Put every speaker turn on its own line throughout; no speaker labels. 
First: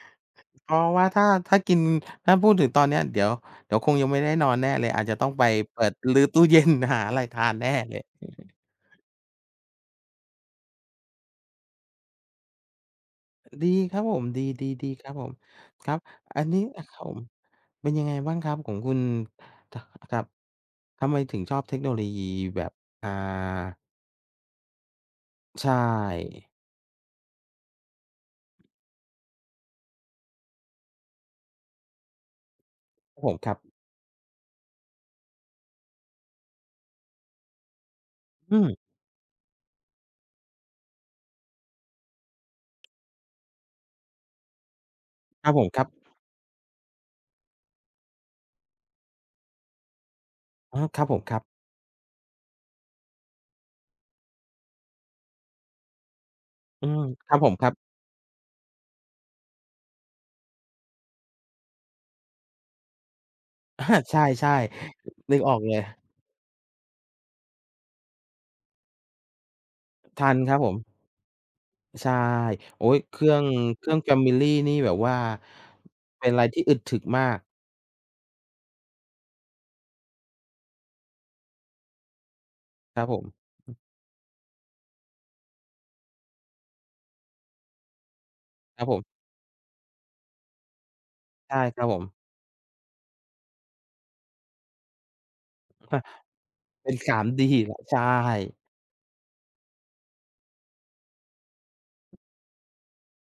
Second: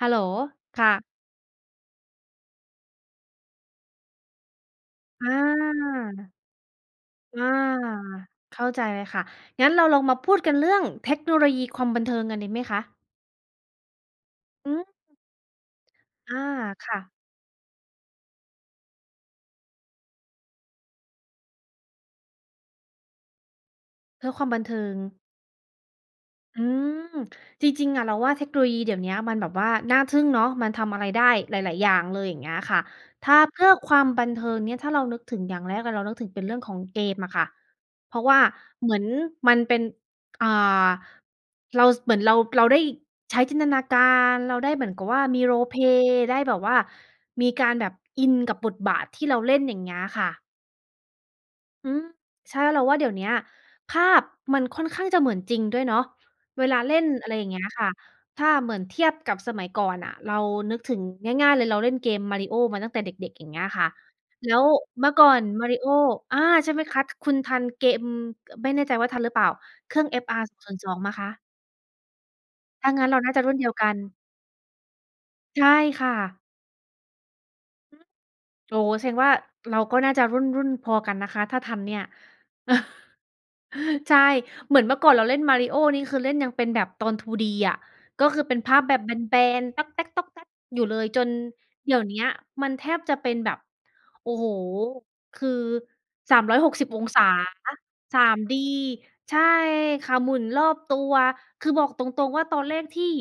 ฮัลโหล
อ๋อ
ค่ะ
ว่า ถ้า ถ้ากิน ถ้าพูดถึงตอนเนี้ย เดี๋ยว เดี๋ยวคงยังไม่ได้นอนแน่เลย อาจจะต้องไปเปิดรื้อ
อา
ตู้ เย็น หาอะไรท
อา
านแน่เลย
เข้าใจเลยค่ะ งั้นเราลองมาพูดกันเรื่องเทคโนโลยีความบันเทิงกันดีไหมคะ?
ดีครับผม ด
อืม
ี ๆ ๆ ครับผม ครับ
อ
อ
า
ันนี้ อะ
ค
ครั
่
บ
ะ
ผม เป็นยังไงบ้างครับของคุณ? ท ครับ ทำไมถึงชอบเทคโนโลยีแบบ อ่า
เพื่อความบันเทิง
ใช่
อืม จริง ๆ อะเราว่าเทคโนโลยีเดี๋ยวเนี้ย มันแบบว่าน่าทึ่งเนาะ มันทำอะไรได้หลาย ๆ อย่างเลย อย่างเงี้ยค่ะ
ครับ
ถ
ผ
้า
ม ครั
เพ
บ
ื่อความบันเทิงเนี่ย ถ้าเรานึกถึงอย่างแรกเลย เรานึกถึงเป็นเรื่องของเกมอะค่ะ เพราะว่า
อืม
เหมือนมันเป็น อ่า เรา ส เหมือนเรา เราได้ใช้จินตนาการ เราได้เหมือนกับว่า มี
ครับผม ครับ
roleplay ได้แบบว่ามีการแบบอินกับบทบาทที่เราเล่น อย่างเงี้ยค่ะ
อ๋อ ครับผม ครับ
อืม ใช่ เราว่า เดี๋ยวเนี้ย ภาพมันค่อนข้างจะเหมือนจริงด้วยเนาะ เวลา
อื
เล่
ม
น อ
ค
ะไ
ร
ร
ับ
อย่
ผ
างเง
ม
ี้
คร
ย
ับ
ค่ะ ถ้าเหมือนเทียบกับสมัยก่อนน่ะ เรานึกถึง ง่าย ๆ เลย เราเล่นเกม Mario มาตั้งแต่เด็ก ๆ อย่างเงี้ยค่ะ
ใช
แล
่
้วเมื่อก่อ
ๆ นึก
น
ออกเล
Mario
ย
อา ใช่ไหมคัด คุณทันเกม ไม่แน่ใจว่าทันหรือเปล่า? เครื่อง
ทันครับผม
FR02 ไหมคะ?
ใช่ โอ๊
ถ้า
ย
งั้น
เ
เ
ค
รา
รื
น
่
่า
อ
จะ
ง
รุ่นเดียว
เค
ก
รื
ั
่อง
น
Family นี่แบบว่า
ใช่ค่
เป็นไ
ะ
รที่อึดถึกมาก
อือ โอ้โฮ แสดงว่า เราก็น่าจะรุ่น ๆ พอกันนะคะ ถ้าทันเนี่ย
ครับผม อือ
ใช่ เหมือนเมื่อก่อนเราเล่น Mario นี่ คือเล่นยังเป็นแบบตอน 2D อะ ก็คือเป็นภา
คร
พ
ับ
แบ
ผ
บ
ม
แบน ๆ อยู่เลย จน
ใช่ครับ
เด
ผ
ี๋ย
ม
วเนี้ยมันแทบจะเป็นแบบ โอ้โฮ คือ สามร้อยหกสิ
เป
บ
็น
อง
ส
ศ
าม
า
ดี แหละ ใช่
3D ใช่ค่ะ หมุนรอบตัว คือบอกตรง ๆ ว่า ตอนเล่นที่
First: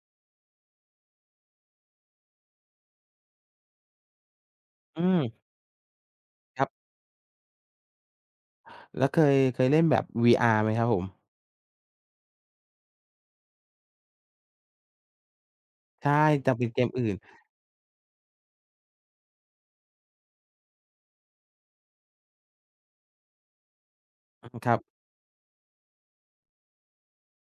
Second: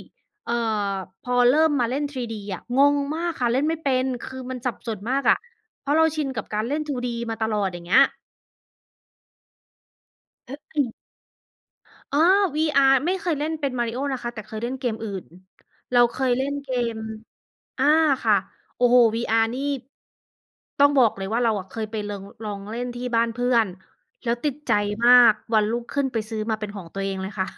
เอ่อ พอเริ่มมาเล่น 3D อะ งงมากค่ะ เล่นไม่เป็น คือมันสับส
อื
นมากอะ
ม
เพราะเราชินกับก
ค
าร
รับ
เล่น 2D มาตลอด อย่างเงี้ย
แล้วเคย เคยเล่นแบบ VR ไหมครับผม?
อ๋อ VR ไม่เคยเล่นเป็น Mario นะคะ แต่เคยเล่นเกมอื่น เรา
ใช่
เคยเ
แ
ล
ต
่
่
น
เป็
เก
นเกม
ม
อื่น
อา ค่ะ โอ้โฮ VR นี่ ต้องบอกเลยว่า เราอะเคยไปเลิง ลองเล่นที่บ้านเพื่อน แล้ว
อื
ติด
ม ค
ใ
ร
จ
ับ
มาก วันรุ่งขึ้นไปซื้อมาเป็นของตัวเองเลยค่ะ